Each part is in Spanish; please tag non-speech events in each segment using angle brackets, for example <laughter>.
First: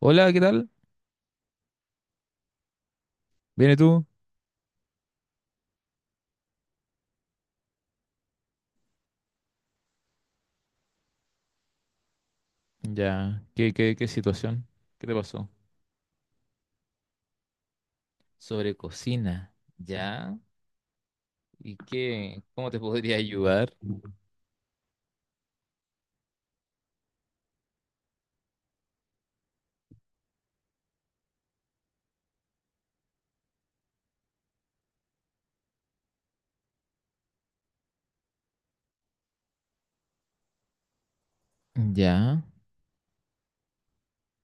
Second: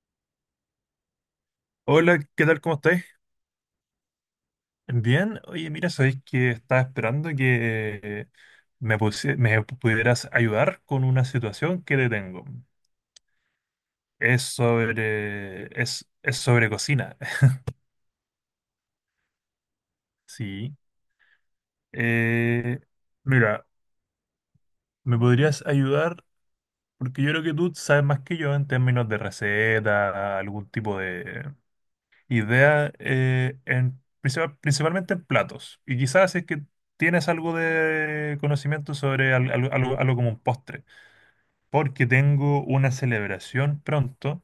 Hola, ¿qué tal? Hola, ¿qué tal? ¿Cómo estáis? ¿Viene tú? Bien, oye, mira, sabéis que estaba esperando que me pudieras ayudar con una situación que te tengo. Ya, ¿qué situación? ¿Qué te pasó? Es sobre cocina. <laughs> Sobre cocina, ¿ya? Sí. ¿Y qué? ¿Cómo te <laughs> Eh, podría mira, ayudar? ¿me podrías ayudar? Porque yo creo que tú sabes más que yo en términos de receta, algún tipo de idea, principalmente en platos. Y quizás si es que tienes algo de conocimiento sobre algo como un postre, porque Ya, tengo una celebración pronto.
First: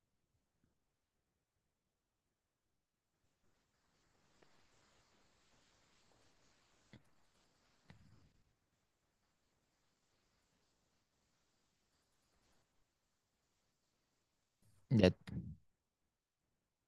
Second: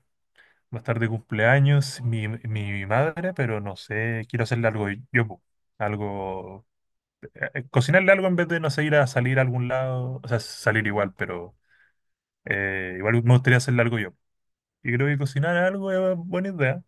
Va a estar de cumpleaños mi madre, pero no sé, quiero hacerle algo yo, po. Algo, cocinarle algo en vez de, no sé, ir a salir a algún lado, o sea, salir igual, pero igual me gustaría hacerle algo yo. Y creo ya, que cocinar algo es buena idea.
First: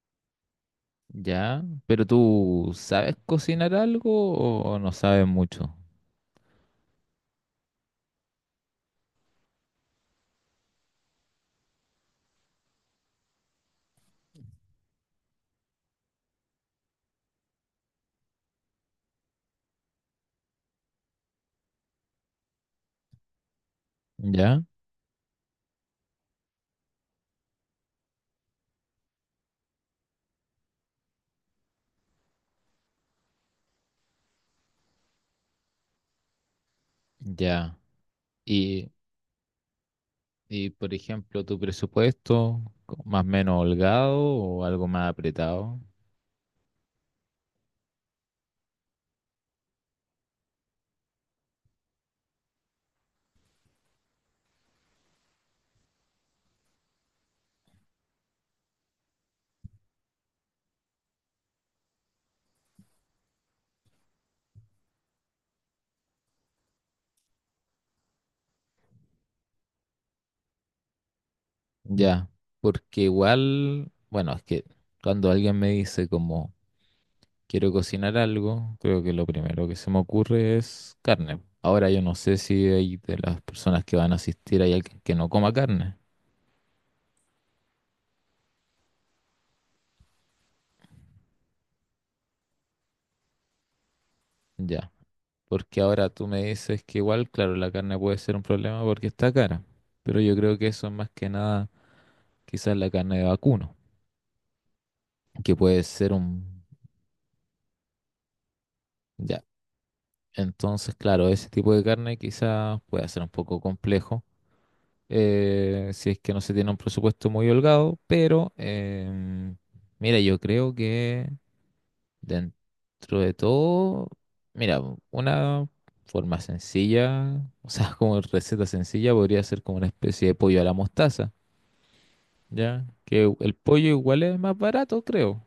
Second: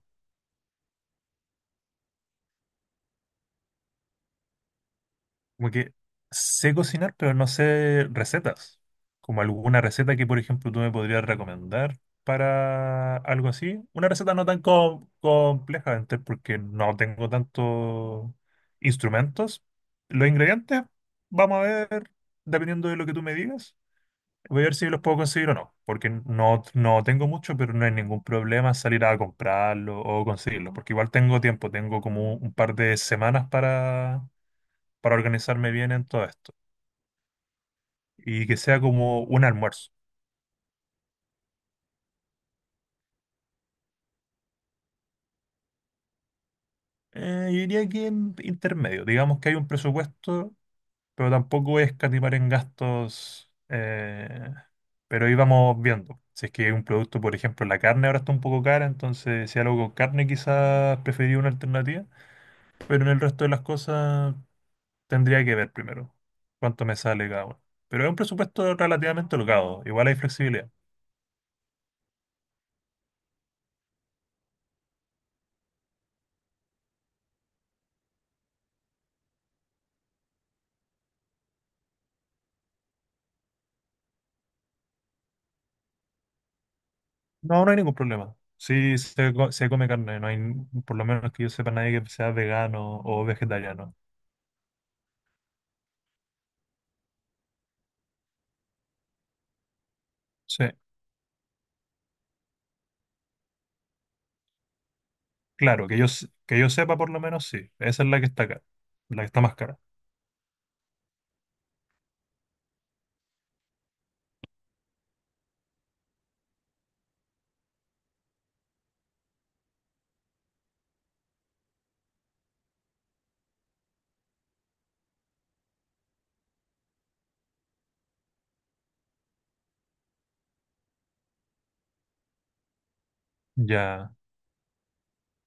ya. Pero tú sabes cocinar algo o no sabes Como mucho, que sé cocinar, pero no sé recetas. Como alguna receta que, por ejemplo, tú me podrías recomendar para algo así. Una receta no tan compleja, porque no tengo tantos instrumentos. Los ingredientes, vamos a ver, dependiendo de lo que tú me digas, ¿ya? voy a ver si los puedo conseguir o no. Porque no tengo mucho, pero no hay ningún problema salir a comprarlo o conseguirlo. Porque igual tengo tiempo, tengo como un par de semanas para organizarme bien en todo esto Ya. y que sea Y, como un almuerzo. y por ejemplo, tu presupuesto, más o menos holgado o algo más apretado, Yo diría que en intermedio, digamos que hay un presupuesto, pero tampoco voy a escatimar en gastos, pero ahí vamos viendo. Si es que hay un producto, por ejemplo, la carne ahora está un poco cara, entonces si algo con carne quizás preferiría una alternativa, pero en el resto de las cosas tendría que ver primero cuánto me sale cada uno. Pero es un presupuesto relativamente holgado, igual hay flexibilidad. ya. Porque igual, bueno, es que cuando alguien me dice como quiero cocinar algo, creo que lo primero que se me ocurre es carne. Ahora yo no sé si hay de las personas que van a asistir hay alguien que no coma carne, No, no hay ningún problema. Sí, se come carne, no hay, por lo menos que yo sepa, nadie que sea vegano o vegetariano. ya. Porque ahora tú me dices que igual, claro, la carne puede ser un problema porque está cara. Pero yo creo Sí, que eso es más que nada quizás la carne de vacuno, que puede claro, ser que un... yo sepa, por lo menos sí. Esa es la que está acá, la que está ya. más cara. Entonces, claro, ese tipo de carne quizás pueda ser un poco complejo, si es que no se tiene un presupuesto muy holgado, mira, yo creo que dentro de todo, mira, una forma sencilla, <laughs> o sea, como receta sencilla podría ser como una especie de pollo a la mostaza, ¿ya? Que el pollo Ya. igual es más barato, creo,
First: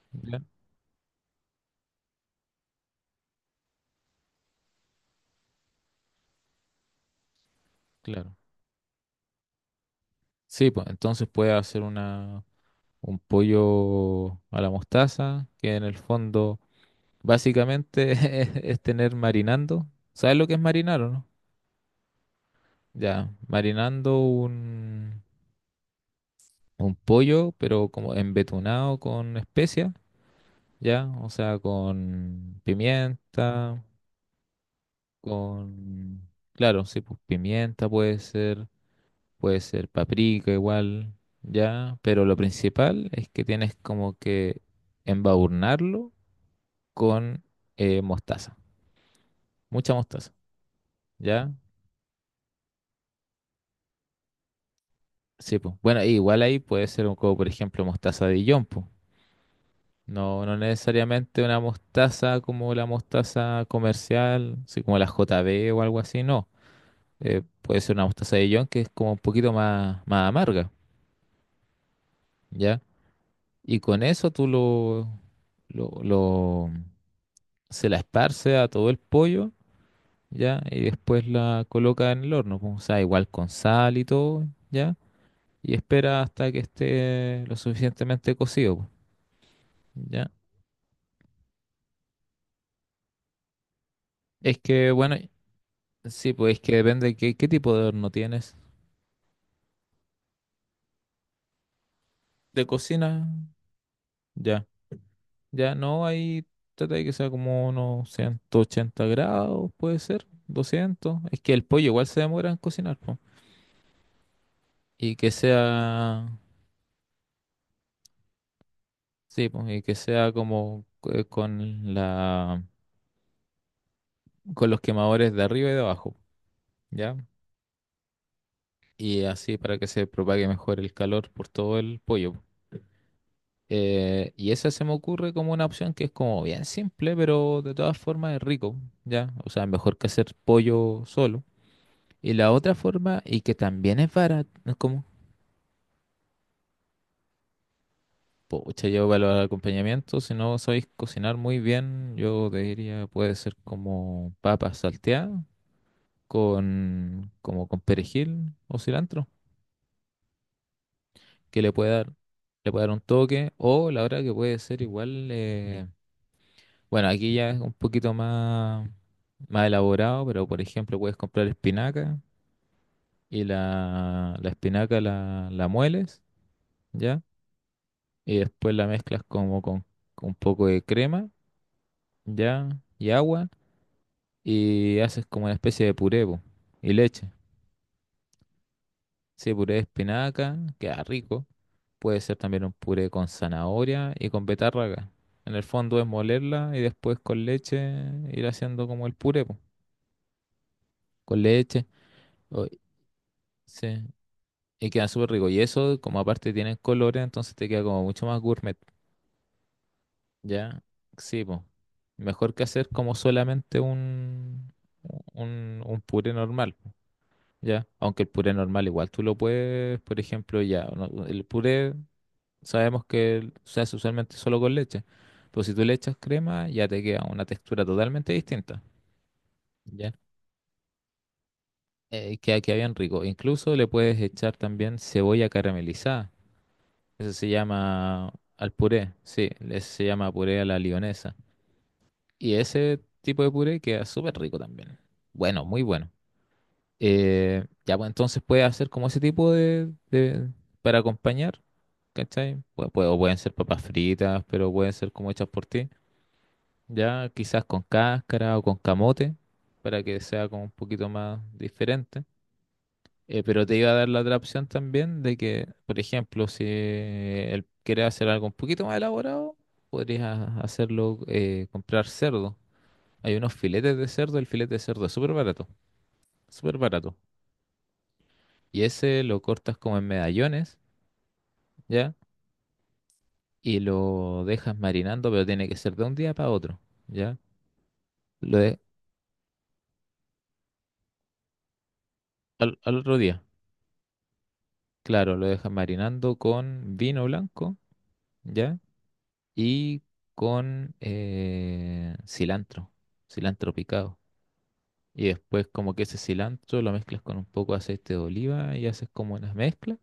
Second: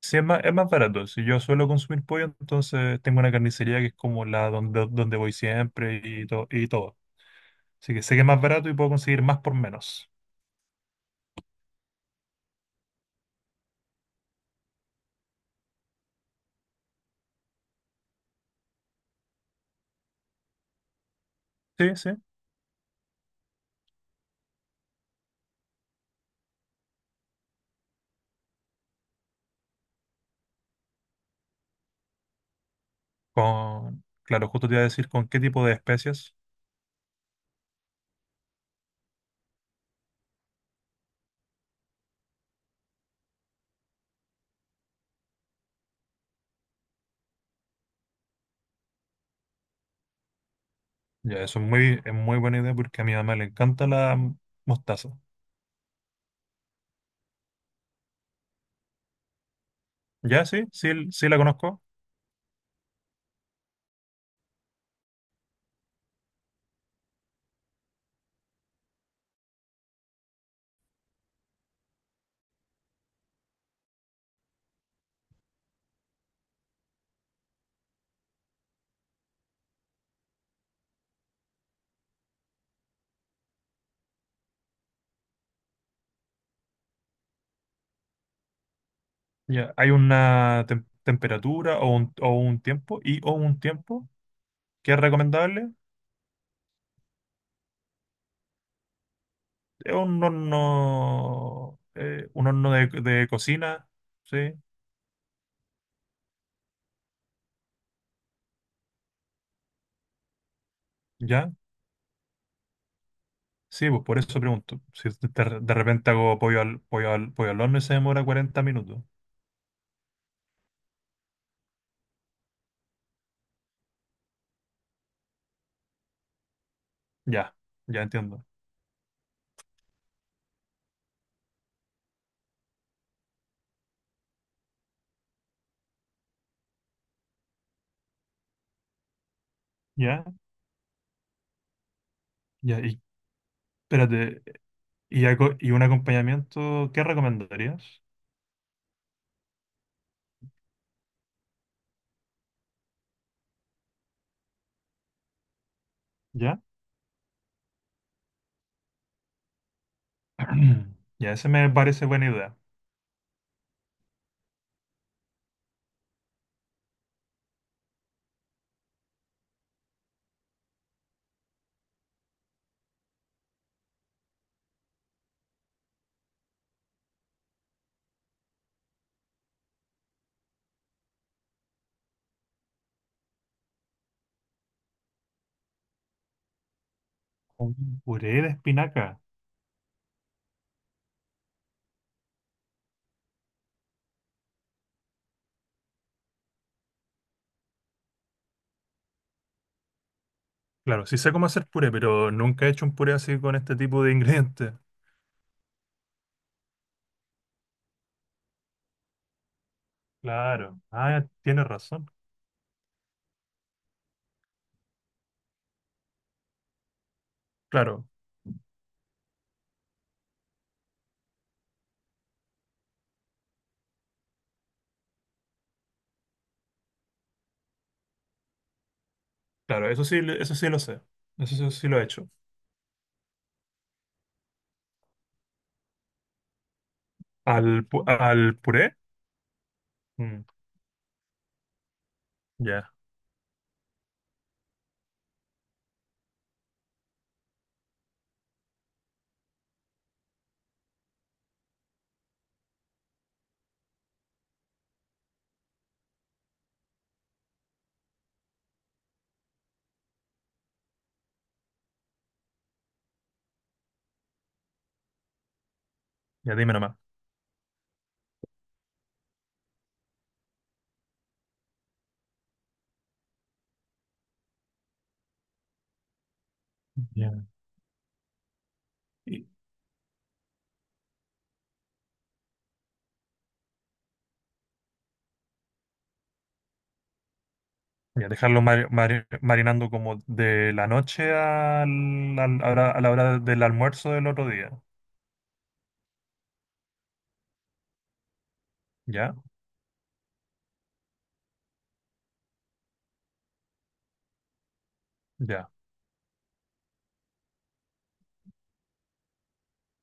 Sí, ¿ya? es más barato. Si yo suelo consumir pollo, entonces tengo una carnicería que es como la donde voy siempre y, y todo. Así que sé que es Claro. más barato y puedo conseguir más por menos. Sí, pues entonces puede hacer un pollo a la mostaza, que en el fondo... Básicamente <laughs> es tener marinando. ¿Sabes lo que es marinar o no? Sí, sí. Ya, marinando un pollo, pero como embetunado con especias, ya, o sea, con pimienta, Con, claro, justo te iba a decir con qué tipo de con... especias. Claro, sí, pues pimienta puede ser paprika igual, ya, pero lo principal es que tienes como que embadurnarlo con mostaza, mucha mostaza, Ya, ya. eso es es muy buena idea porque a mi mamá le encanta la mostaza. Sí, pues. Bueno, igual ahí puede ser un como, por ejemplo, mostaza de Dijon, po. No, Ya, no sí, sí, sí la necesariamente una conozco. mostaza como la mostaza comercial, así como la JB o algo así, no. Puede ser una mostaza de Dijon que es como un poquito más, más amarga, ¿ya? Y con eso tú lo, lo- se la esparce a todo el pollo, ¿ya? Y después la coloca en el horno, po. O sea, igual con sal y todo, ¿ya? Y espera hasta que esté lo suficientemente cocido, po, Ya, hay ¿ya? una temperatura o un tiempo y o un tiempo Es que, que es bueno, recomendable. sí, pues es que depende de qué tipo de horno tienes. Es un ¿De horno cocina? de cocina, sí, Ya, ya, no, ahí trata de que sea como unos 180 grados, puede ser, 200. Es ya. que el pollo igual se demora en cocinar, pues. Sí, pues por eso pregunto. Si Y que de repente sea, hago pollo al horno y se demora 40 minutos. sí, pues, y que sea como con con los quemadores de arriba y de abajo, ¿ya? Ya, ya entiendo. Y así para que se propague mejor el calor por todo el pollo. Y esa se me ocurre como una opción que es como bien simple, pero de todas formas es rico, ¿ya? O sea, mejor que Ya, hacer pollo solo. Y la otra ya, y forma, y que también es espérate, barata, no es como, y, y un acompañamiento, ¿qué recomendarías? pucha, yo para los acompañamientos, si no sabéis cocinar muy bien, yo te diría puede ser como papa salteada ¿Ya? con, como con perejil o cilantro, <clears throat> Ya, ese que me parece buena idea. le puede dar un toque, o la otra que puede ser igual... bueno, aquí ya es un poquito más, más elaborado, pero por ejemplo puedes comprar espinaca y la espinaca la mueles, ¿ya? Y después la mezclas como con un poco de crema, ¿ya? Y agua y haces como una especie de puré, po, y leche. Un puré de espinaca. Sí, puré de espinaca, queda rico. Puede ser también un puré con zanahoria y con betarraga. En el fondo es molerla y después con leche ir haciendo como el puré, po, Claro, sí sé con cómo hacer leche. puré, pero o- nunca he hecho un puré así con este Sí. tipo de ingredientes. Y queda súper rico. Y eso, como aparte tienen colores, entonces te queda como mucho más gourmet. Claro. Ya, Ah, sí, pues. tienes razón. Mejor que hacer como solamente un puré normal, po. Ya, Claro, aunque el puré normal igual tú lo puedes, por ejemplo, ya. El puré sabemos que se hace usualmente solo con leche. Pero si tú le echas crema, ya te queda una textura totalmente distinta. claro, Ya, eso sí lo sé. Eso sí, sí lo he hecho. Queda, queda bien rico. Incluso le puedes echar también cebolla caramelizada. Ese se ¿Al, llama al al puré? puré, sí, ese se llama Mm, puré a la lionesa. Y ya, ese tipo de puré queda súper rico también. Bueno, muy bueno. Ya, pues entonces puede hacer como ese tipo de, para acompañar, ¿cachai? O pueden ser papas fritas, pero pueden ser como hechas por ti. Ya, quizás con cáscara o con camote, para que sea como un poquito más diferente. Pero te iba a dar la otra opción también de que, por ejemplo, ya si dime nomás. él quiere hacer algo un poquito más elaborado, podrías hacerlo, comprar cerdo. Hay unos filetes de cerdo, el filete de cerdo es súper barato, súper barato. Ya. Y ese lo Y, cortas como en medallones, ¿ya? Y lo dejas marinando, pero tiene que ser de un día para otro, ¿ya? ya, Lo dejarlo de- marinando como de la noche a al a la otro hora día, del almuerzo del otro día. claro, lo dejas marinando con vino blanco, ¿ya?, ¿Ya? y con cilantro, cilantro picado. Y después Ya. como que ese cilantro lo mezclas con un poco de aceite de oliva y haces como una mezcla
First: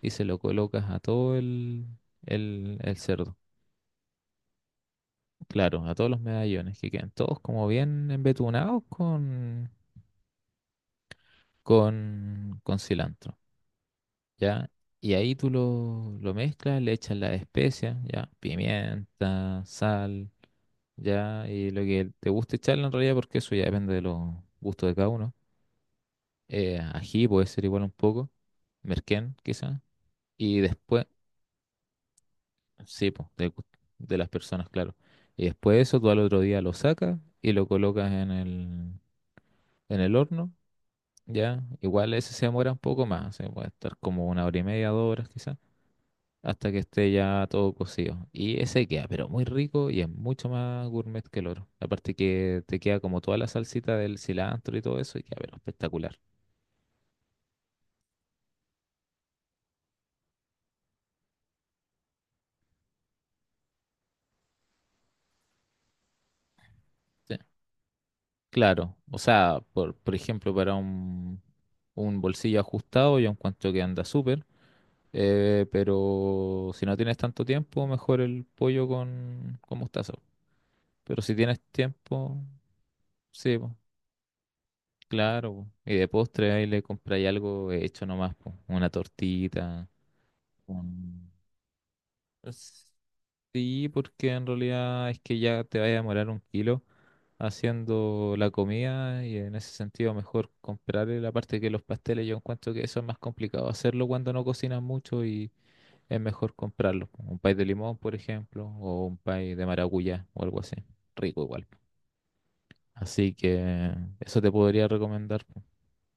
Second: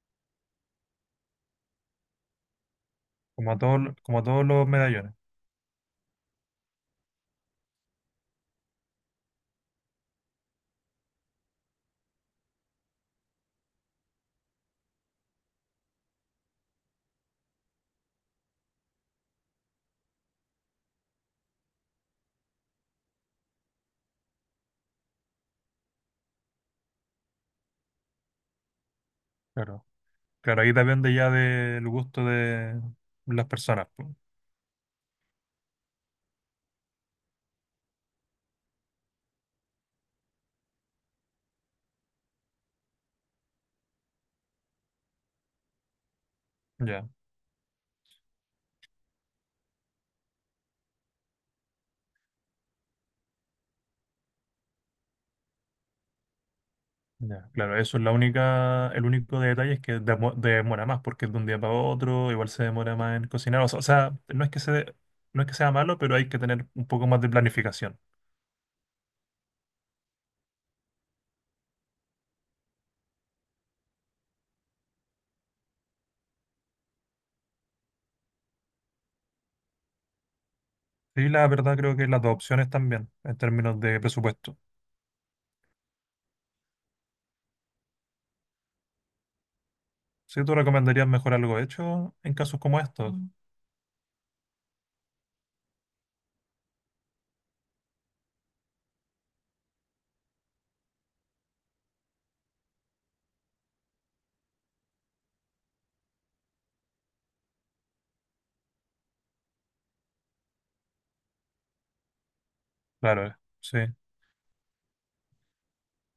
y se lo colocas a todo el cerdo. Como a todos los medallones. Claro, a todos los medallones que quedan todos como bien embetunados con cilantro, ¿ya? Y ahí tú lo mezclas, le echas las especias, ¿ya? Pimienta, sal, ya, y lo que te guste echarle en realidad, porque eso ya depende de los gustos de cada uno. Ají puede ser igual un poco, merquén quizá, Claro. y Claro, ahí después, depende ya del gusto de sí, pues, las de, personas. Po. de las personas, claro. Y después de eso, tú al otro día lo sacas y lo colocas en en el horno, ya. Igual ese se demora un poco más, se puede estar como una hora y media, 2 horas quizá, hasta que Ya, esté ya todo cocido. Y ese queda, pero muy rico y es mucho más gourmet que el oro. Aparte que te queda como toda la salsita del cilantro y todo eso y queda, pero espectacular. ya. Claro, eso es la única, el único detalle es que demora más, porque es de un día para otro, igual se demora más en cocinar. O sea, no es que se, no es que sea malo, pero hay que tener un poco más de Sí. planificación. Claro, o sea, por ejemplo, para un bolsillo ajustado yo encuentro que anda súper, pero si no tienes tanto tiempo, mejor el pollo con mostaza. Pero Y si la tienes verdad creo que las dos tiempo, opciones también, en sí, po, términos de presupuesto. claro, po. Y de postre ahí le compráis algo hecho nomás, po, una tortita. Sí, tú recomendarías Mm. mejor algo hecho en casos como Es- estos. Mm. sí, porque en realidad es que ya te vaya a demorar un kilo haciendo la comida y en ese sentido mejor comprar la parte que los pasteles. Yo encuentro que eso es más complicado hacerlo cuando no cocinas mucho y es mejor comprarlo. Un pay de limón, por ejemplo, o un pay de maracuyá o algo así. Rico igual. Así Claro, sí. que eso te podría recomendar, po,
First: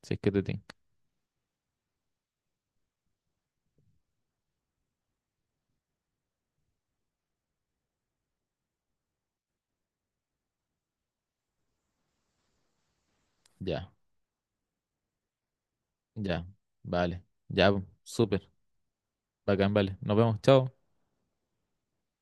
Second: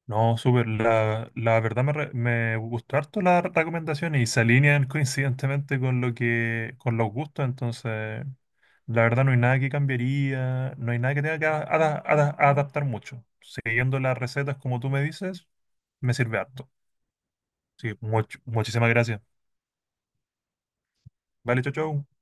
si es que No, te súper. tinca. La verdad me gustó harto la recomendación y se alinean <laughs> coincidentemente con lo que, con los gustos, entonces la verdad no hay nada que cambiaría, no hay nada que tenga que adaptar mucho. Ya, Siguiendo las recetas como tú me dices, me sirve ya, harto. vale. Ya, po, Sí, súper. muchísimas gracias. Bacán, vale. Nos vemos. Chao. Vale, chau, chau.